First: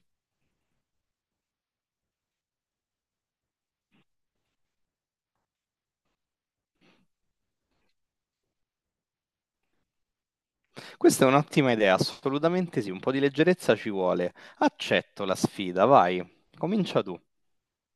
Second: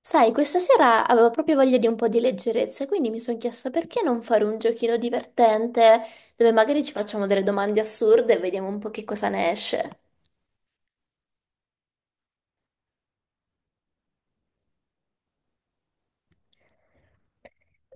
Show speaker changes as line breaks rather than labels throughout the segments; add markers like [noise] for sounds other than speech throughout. Sai, questa sera avevo proprio voglia di un po' di leggerezza, quindi mi sono chiesta perché non fare un giochino divertente dove magari ci facciamo delle domande assurde e vediamo un po' che cosa ne esce.
Questa è un'ottima idea, assolutamente sì, un po' di leggerezza ci vuole. Accetto la sfida, vai, comincia tu.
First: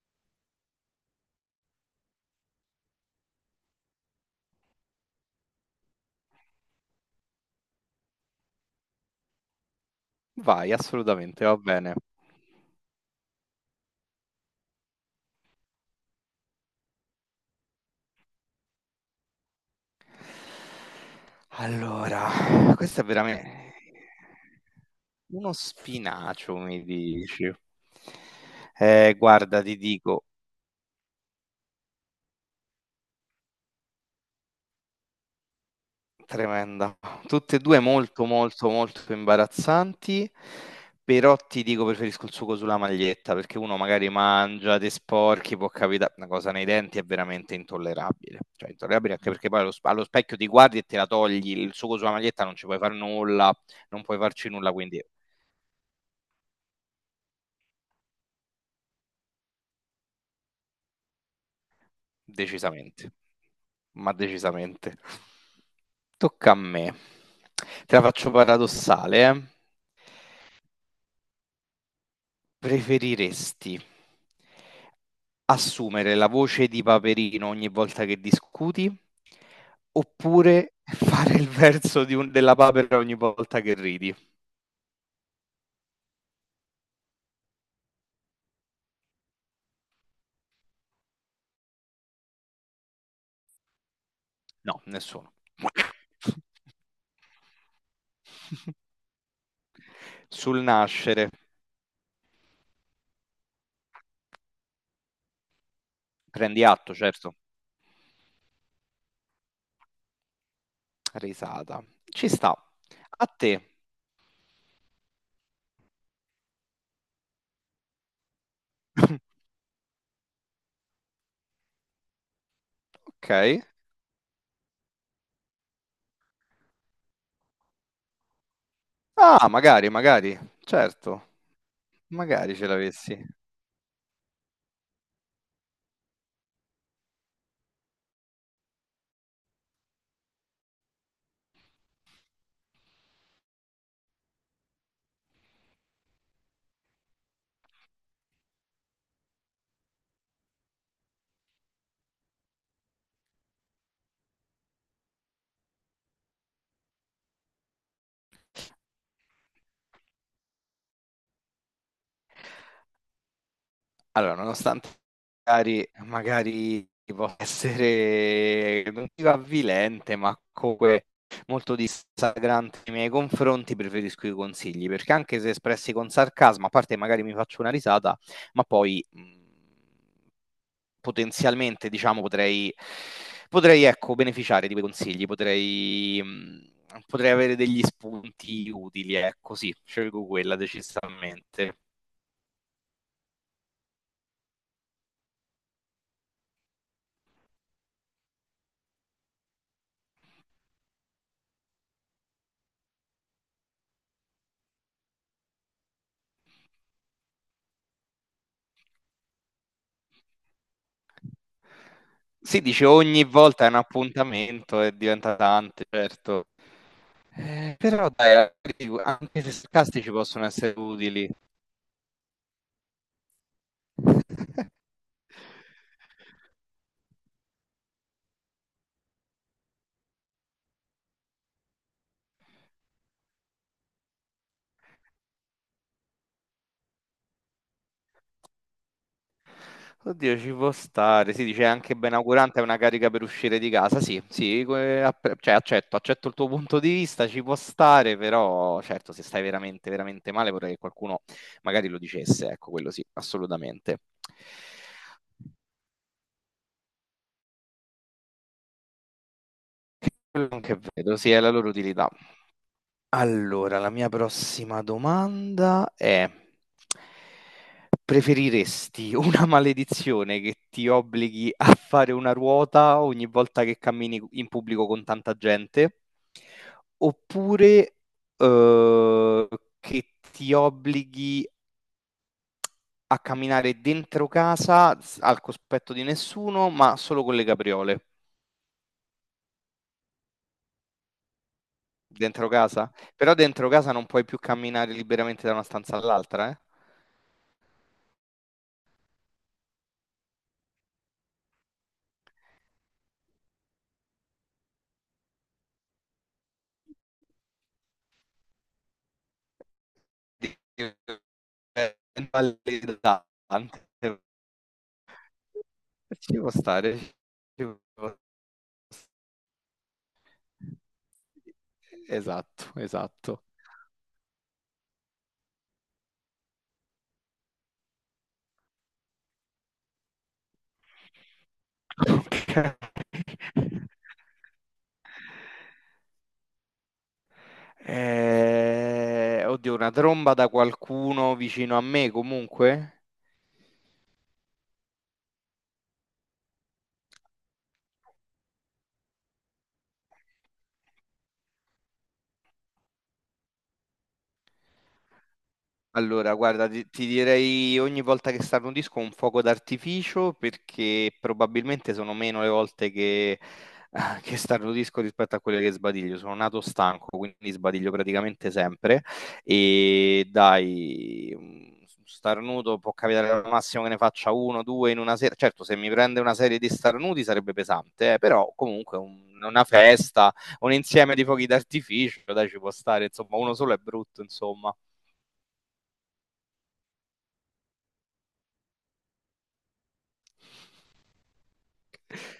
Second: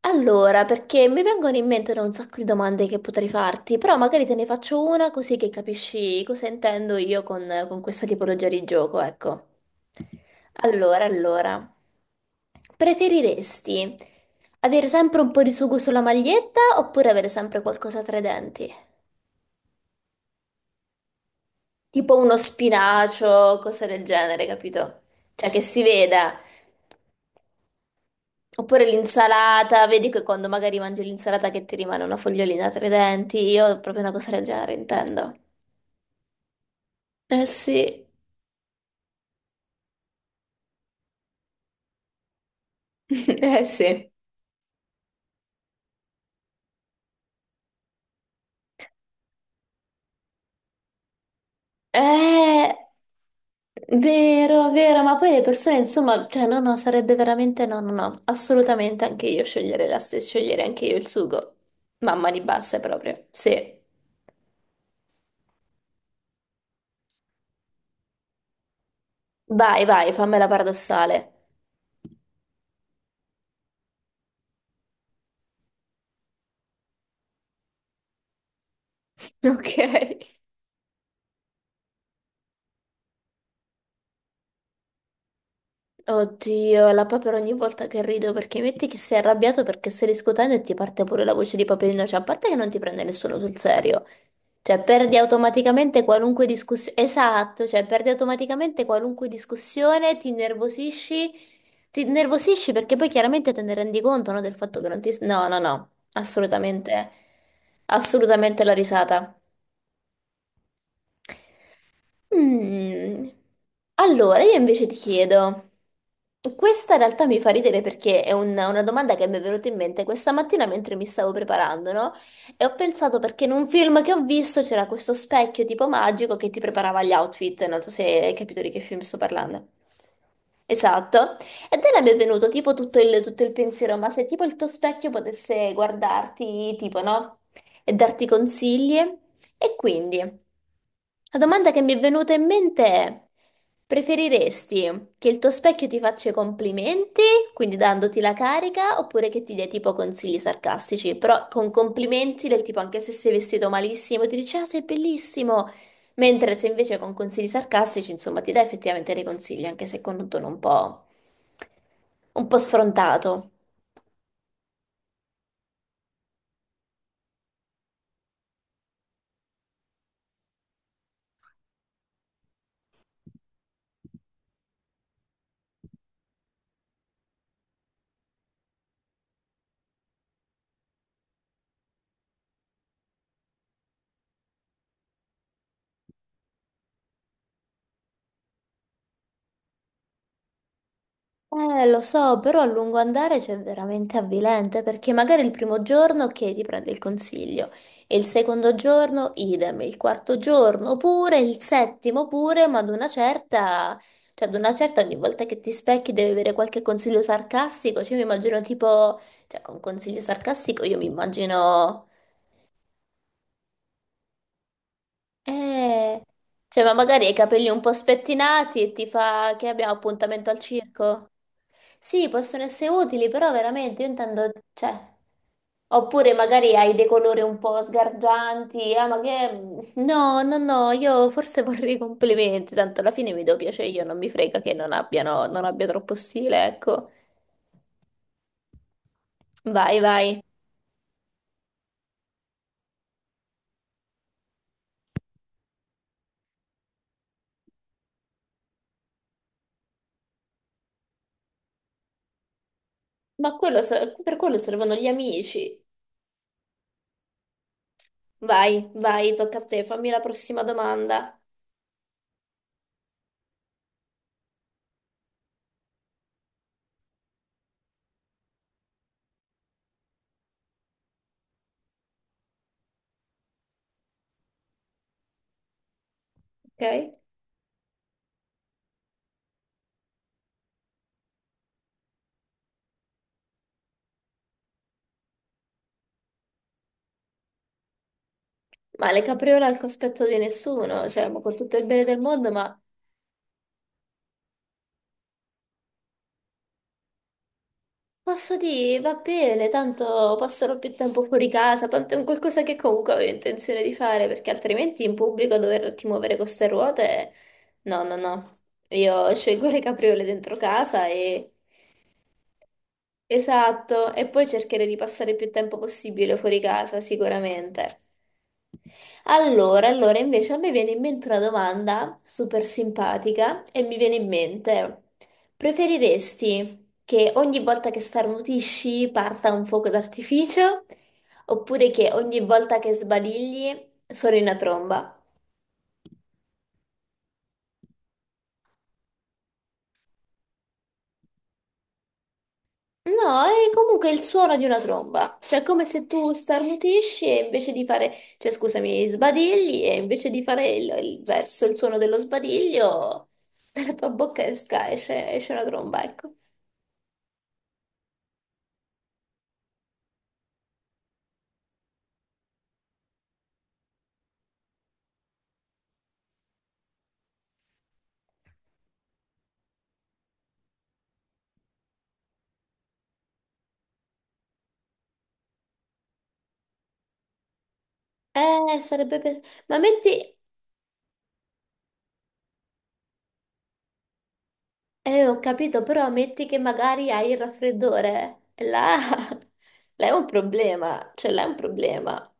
Allora, perché mi vengono in mente da un sacco di domande che potrei farti, però magari te ne faccio una così che capisci cosa intendo io con questa tipologia di gioco, ecco.
Vai,
Allora,
assolutamente, va
allora,
bene.
preferiresti avere sempre un po' di sugo sulla maglietta oppure avere sempre qualcosa tra i denti? Tipo
Allora,
uno
questo è
spinacio,
veramente
cose del genere, capito? Cioè
uno
che si veda.
spinacio, mi dici.
Oppure
Guarda, ti
l'insalata, vedi che
dico,
quando magari mangi l'insalata che ti rimane una fogliolina tra i denti, io proprio una cosa del genere intendo.
tremenda.
Eh
Tutte e due
sì.
molto imbarazzanti, però ti dico preferisco il sugo sulla
[laughs]
maglietta perché
Eh
uno magari
sì.
mangia, ti sporchi, può capitare una cosa nei denti è veramente intollerabile. Cioè, intollerabile anche perché poi allo specchio ti guardi e te la togli, il sugo sulla maglietta non ci
Eh.
puoi fare nulla, non puoi farci
Vero,
nulla,
vero,
quindi
ma poi le persone, insomma, cioè no, no, sarebbe veramente no, no, no, assolutamente anche io scegliere la stessa, scegliere anche io il sugo. Mamma di basse
decisamente,
proprio, sì.
ma decisamente. Tocca a me. Te la faccio paradossale, eh.
Vai, vai, fammela paradossale.
Preferiresti assumere la voce di Paperino ogni volta che discuti
[laughs] Ok.
oppure fare il verso di della papera ogni volta che ridi?
Oddio, la papera ogni volta che rido, perché metti che sei arrabbiato perché stai discutendo e ti parte pure la voce di Paperino, cioè a parte che non ti prende nessuno sul serio,
No,
cioè perdi
nessuno.
automaticamente qualunque discussione, esatto, cioè perdi automaticamente
[laughs]
qualunque discussione,
Sul nascere,
ti innervosisci perché poi chiaramente te ne rendi conto, no, del fatto che non ti. No, no, no,
prendi atto,
assolutamente,
certo.
assolutamente la risata.
Risata. Ci sta. A
Mm.
te.
Allora, io invece ti chiedo, questa in realtà mi fa ridere perché è una domanda che
[laughs]
mi è venuta in mente questa mattina mentre mi stavo preparando, no? E ho pensato,
Ok.
perché in un film che ho visto c'era questo specchio tipo magico che ti preparava gli outfit, non so se hai capito di che film sto
Ah,
parlando.
magari, magari. Certo,
Esatto, e te mi è venuto
magari ce
tipo tutto
l'avessi.
il, tutto il pensiero, ma se tipo il tuo specchio potesse guardarti, tipo, no? E darti consigli, e quindi. La domanda che mi è venuta in mente è: preferiresti che il tuo specchio ti faccia i complimenti, quindi dandoti la carica, oppure che ti dia tipo consigli sarcastici, però con complimenti del tipo anche se sei vestito malissimo, ti dice ah, sei bellissimo, mentre se invece con consigli sarcastici, insomma, ti dà effettivamente dei consigli, anche se con un tono un po' sfrontato.
Allora, nonostante magari possa [laughs] essere non dico avvilente, ma comunque molto dissacrante nei miei confronti, preferisco i consigli, perché anche se espressi con sarcasmo, a parte magari mi faccio una risata, ma poi, potenzialmente diciamo potrei ecco beneficiare di quei consigli, potrei potrei avere degli spunti utili, ecco sì, scelgo quella decisamente.
Lo so, però a lungo andare c'è veramente avvilente perché magari il primo giorno ok ti prende il consiglio, e il secondo giorno idem, il quarto giorno pure, il settimo pure, ma ad una certa, cioè ad una certa ogni volta che ti specchi devi avere qualche consiglio sarcastico, cioè io mi immagino tipo, cioè con consiglio sarcastico io mi immagino.
Sì, dice ogni volta è un appuntamento e diventa tante,
Eh,
certo.
cioè, ma magari hai i capelli un po'
Però dai,
spettinati e ti
anche se
fa: che abbiamo
sarcastici possono
appuntamento al
essere
circo?
utili.
Sì, possono essere utili, però veramente io intendo,
[laughs]
cioè, oppure magari hai dei colori un po' sgargianti, ah, ma che. No, no, no, io forse vorrei complimenti, tanto alla fine mi do piacere io, non mi frega che non abbiano, non abbia troppo stile, ecco. Vai,
Oddio,
vai.
ci può stare. Si dice anche benaugurante è una carica per uscire di casa. Sì, sì, cioè, accetto, accetto il tuo punto di vista, ci può stare, però certo, se stai veramente male, vorrei che qualcuno magari lo dicesse. Ecco, quello sì,
Ma quello
assolutamente.
per quello servono gli amici. Vai, vai, tocca a te, fammi la
Quello
prossima
che vedo, sì,
domanda,
è la loro utilità. Allora, la mia prossima domanda è: preferiresti una [laughs] maledizione che ti obblighi a fare una ruota ogni volta che cammini in pubblico con tanta gente,
ok?
oppure eh, che ti obblighi a camminare dentro casa al cospetto di nessuno, ma solo con le capriole?
Ma le capriole al cospetto di nessuno, cioè, ma con tutto il bene del
Dentro
mondo, ma
casa? Però dentro casa non puoi più camminare liberamente da una stanza all'altra, eh?
posso dire, va bene, tanto passerò più tempo fuori casa, tanto è un qualcosa che comunque avevo intenzione di fare, perché altrimenti in pubblico doverti muovere con ste ruote, no, no, no. Io [laughs] scelgo le capriole dentro casa e.
Invalidante.
Esatto, e poi cercare di passare più tempo possibile
Ci può
fuori
stare,
casa,
ci
sicuramente.
può s
Allora, invece a me viene in mente una domanda super
Esatto, esatto.
simpatica e mi viene in mente, preferiresti che ogni volta che starnutisci parta un fuoco d'artificio oppure che ogni
Okay.
volta che sbadigli suoni una tromba?
Oddio, una tromba da qualcuno vicino a me comunque?
No, è comunque il suono di una tromba, cioè è come se tu starnutisci e invece di fare, cioè scusami, sbadigli e invece di fare il verso, il suono dello sbadiglio, [laughs] dalla tua bocca esce una tromba, ecco.
Allora, guarda, ti direi ogni volta che sale un disco un fuoco d'artificio perché probabilmente sono meno le volte che, [laughs] che starno disco rispetto a quelle che sbadiglio. Sono nato stanco, quindi sbadiglio praticamente sempre. E dai, un starnuto può capitare al massimo che ne faccia uno, due in una sera. Certo, se mi prende una serie di starnuti sarebbe pesante, però comunque
Sarebbe.
una
Ma
festa,
metti.
un insieme di fuochi d'artificio, dai, ci può stare. Insomma, uno solo è brutto, insomma.
Ho capito, però metti che magari hai il raffreddore, e là. [laughs] Là è un problema, cioè là è un problema.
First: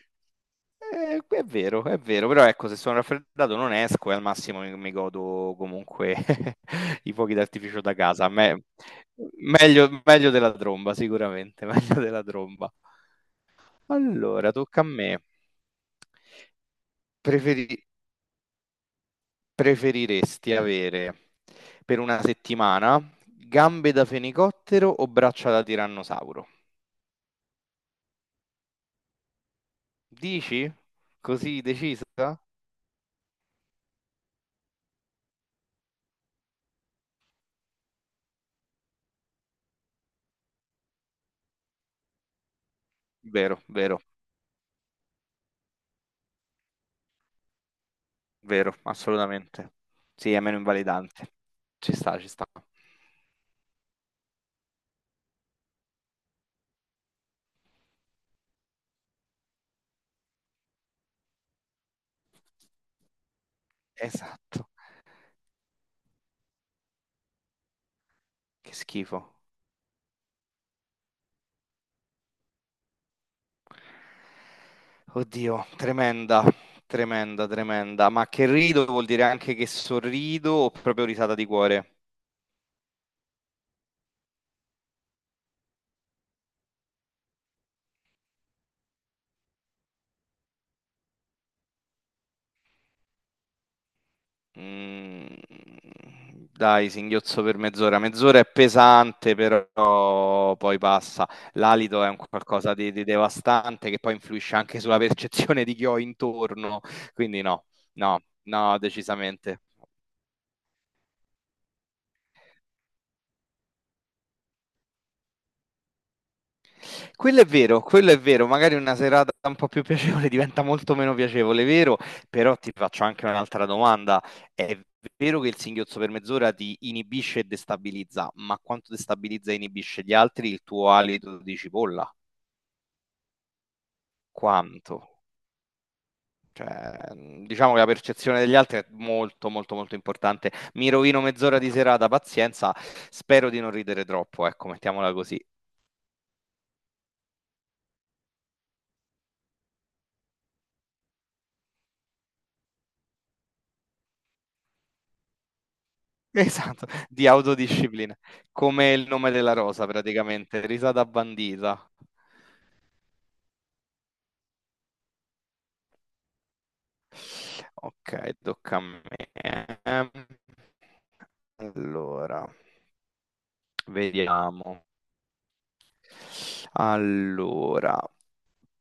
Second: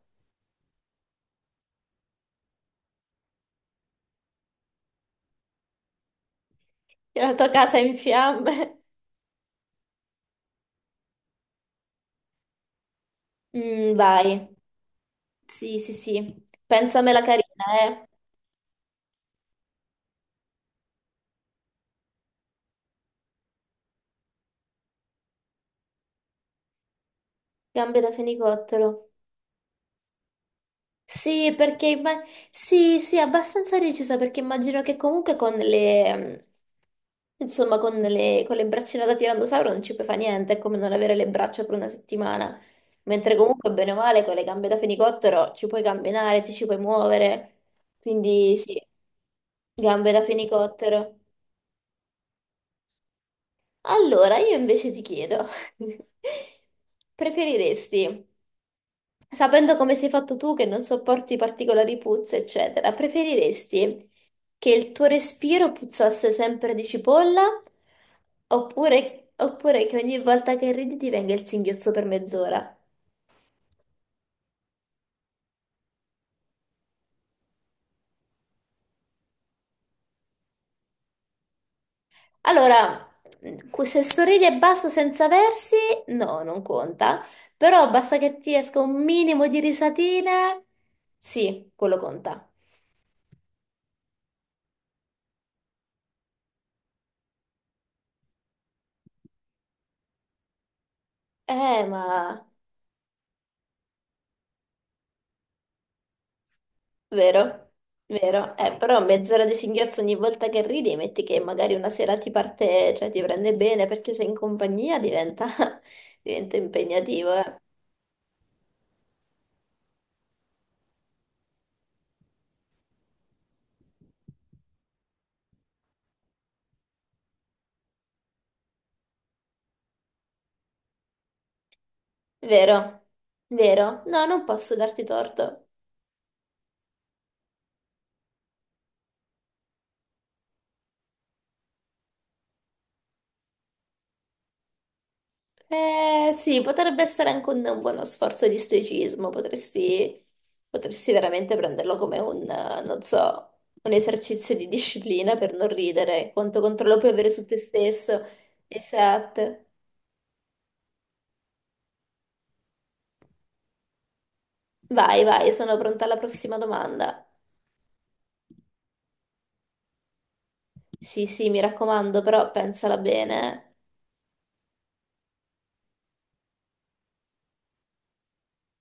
È vero, però ecco, se sono raffreddato non esco e al massimo mi godo comunque [laughs] i
La
fuochi
tua casa è
d'artificio da
in
casa.
fiamme.
Meglio, meglio della tromba, sicuramente, [laughs] meglio della tromba.
Mm, vai.
Allora, tocca a me.
Sì, sì, sì. Pensamela carina,
Preferi-
eh.
preferiresti avere per una settimana gambe da fenicottero o braccia da tirannosauro?
Gambe da fenicottero.
Dici?
Sì,
Così decisa?
sì, sì, abbastanza recisa perché immagino che comunque con le insomma con le braccine da tirannosauro non ci puoi fare niente, è come non avere le braccia per una settimana. Mentre
Vero,
comunque bene o
vero.
male con le gambe da fenicottero ci puoi camminare, ti ci puoi muovere. Quindi sì,
Vero, assolutamente.
gambe da
Sì, è meno
fenicottero.
invalidante. Ci sta, ci sta.
Allora, io invece ti chiedo, [laughs] preferiresti sapendo come sei fatto tu, che non sopporti particolari puzze, eccetera, preferiresti
Esatto.
che il tuo respiro puzzasse sempre di cipolla
Che schifo.
oppure, che ogni volta che ridi ti venga il singhiozzo per mezz'ora?
Oddio, tremenda. Ma che rido vuol dire anche che sorrido o proprio risata di cuore?
Allora, se sorridi e basta senza versi, no, non conta, però basta che ti esca un minimo di risatina, sì, quello conta.
Mm, dai, singhiozzo per mezz'ora. Mezz'ora è pesante, però poi passa. L'alito è un
Ma.
qualcosa di devastante che poi influisce anche sulla percezione di chi ho intorno. Quindi no,
Vero,
no,
vero.
no,
Però mezz'ora di
decisamente.
singhiozzo ogni volta che ridi, metti che magari una sera ti parte, cioè ti prende bene perché sei in compagnia, diventa, [laughs] diventa impegnativo, eh.
Quello è vero, magari una serata un po' più piacevole [laughs] diventa molto meno piacevole, vero? Però ti faccio anche un'altra domanda. È vero che il singhiozzo per mezz'ora ti inibisce e destabilizza, ma quanto destabilizza e inibisce gli altri il tuo alito di cipolla?
Vero, vero. No, non posso darti
Quanto?
torto.
Cioè, diciamo che la percezione degli altri è molto importante. Mi rovino mezz'ora di serata, pazienza, spero di non ridere troppo, ecco, mettiamola così.
Eh sì, potrebbe essere anche un buono sforzo di stoicismo, potresti veramente prenderlo come un, non so, un esercizio di disciplina per non ridere, quanto
Esatto,
controllo puoi
di
avere su te
autodisciplina,
stesso.
come il nome della
Esatto.
rosa praticamente, risata bandita.
Vai, vai, sono pronta alla prossima domanda.
Ok, tocca a me. Ehm,
Sì, sì, mi raccomando,
Allora,
però pensala bene.
vediamo. Allora,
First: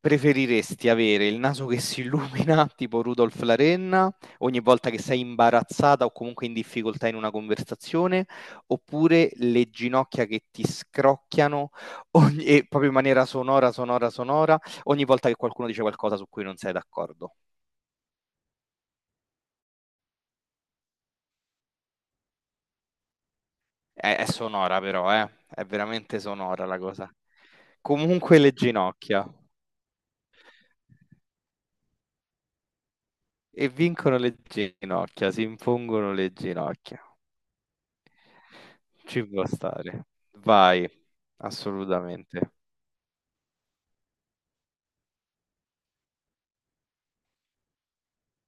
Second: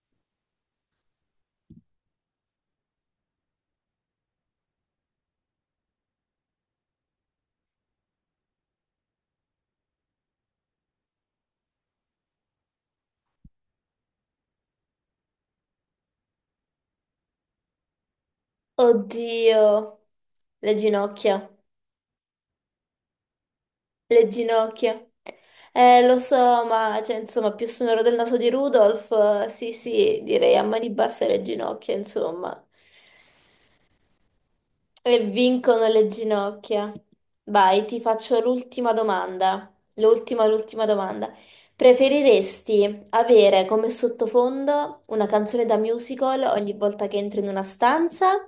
preferiresti avere il naso che si illumina, [laughs] tipo Rudolf la renna, ogni volta che sei imbarazzata o comunque in difficoltà in una conversazione, oppure le ginocchia che ti scrocchiano e proprio in maniera sonora, ogni volta che qualcuno dice qualcosa su cui non sei d'accordo?
Oddio, le ginocchia,
È
le
sonora
ginocchia.
però, eh? È
Lo
veramente
so,
sonora la
ma
cosa.
cioè, insomma, più sonoro del naso
Comunque
di
le
Rudolf,
ginocchia.
sì, sì, direi a mani basse le ginocchia, insomma.
E vincono le
E
ginocchia, si
vincono le
impongono le
ginocchia.
ginocchia.
Vai, ti faccio l'ultima
Ci può
domanda.
stare.
L'ultima, l'ultima
Vai,
domanda.
assolutamente.
Preferiresti avere come sottofondo una canzone da musical ogni volta che entri in una stanza?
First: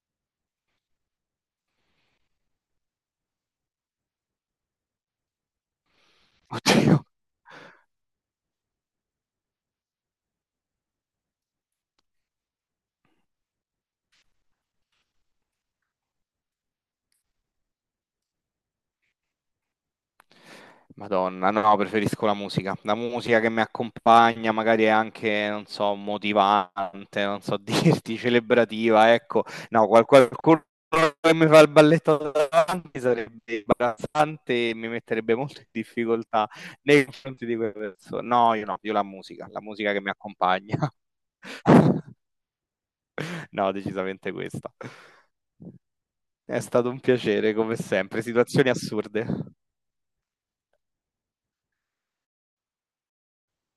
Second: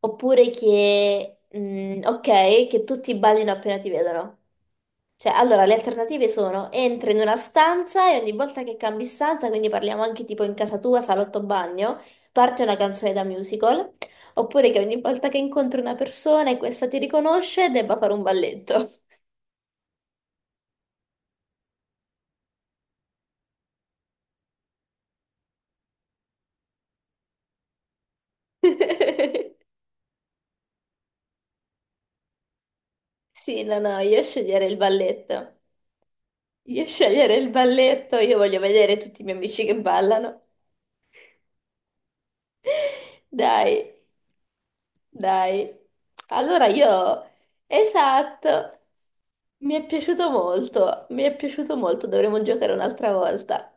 Oppure che, ok, che tutti ballino appena ti vedono? Cioè, allora, le alternative sono:
Oddio.
entri in una stanza e ogni volta che cambi stanza, quindi parliamo anche tipo in casa tua, salotto, bagno, parte una canzone da musical, oppure che ogni volta che incontri una persona e questa ti riconosce, debba fare un balletto.
Madonna, no, preferisco la musica. La musica che mi accompagna, magari è anche, non so, motivante, non so [laughs] dirti, celebrativa, ecco.
[laughs]
No, qualcuno che mi fa il balletto davanti sarebbe
Sì, no, no, io sceglierei
imbarazzante e
il
mi metterebbe
balletto.
molto in difficoltà
Io
nei
sceglierei
confronti
il
di quelle
balletto,
persone.
io
No,
voglio
io no, io
vedere tutti i miei
la
amici che
musica che mi
ballano.
accompagna. [laughs]
Dai,
No, decisamente questa.
dai.
È
Allora
stato un
io,
piacere, come sempre, situazioni
esatto,
assurde.
mi è piaciuto molto, mi è piaciuto molto, dovremo giocare un'altra volta.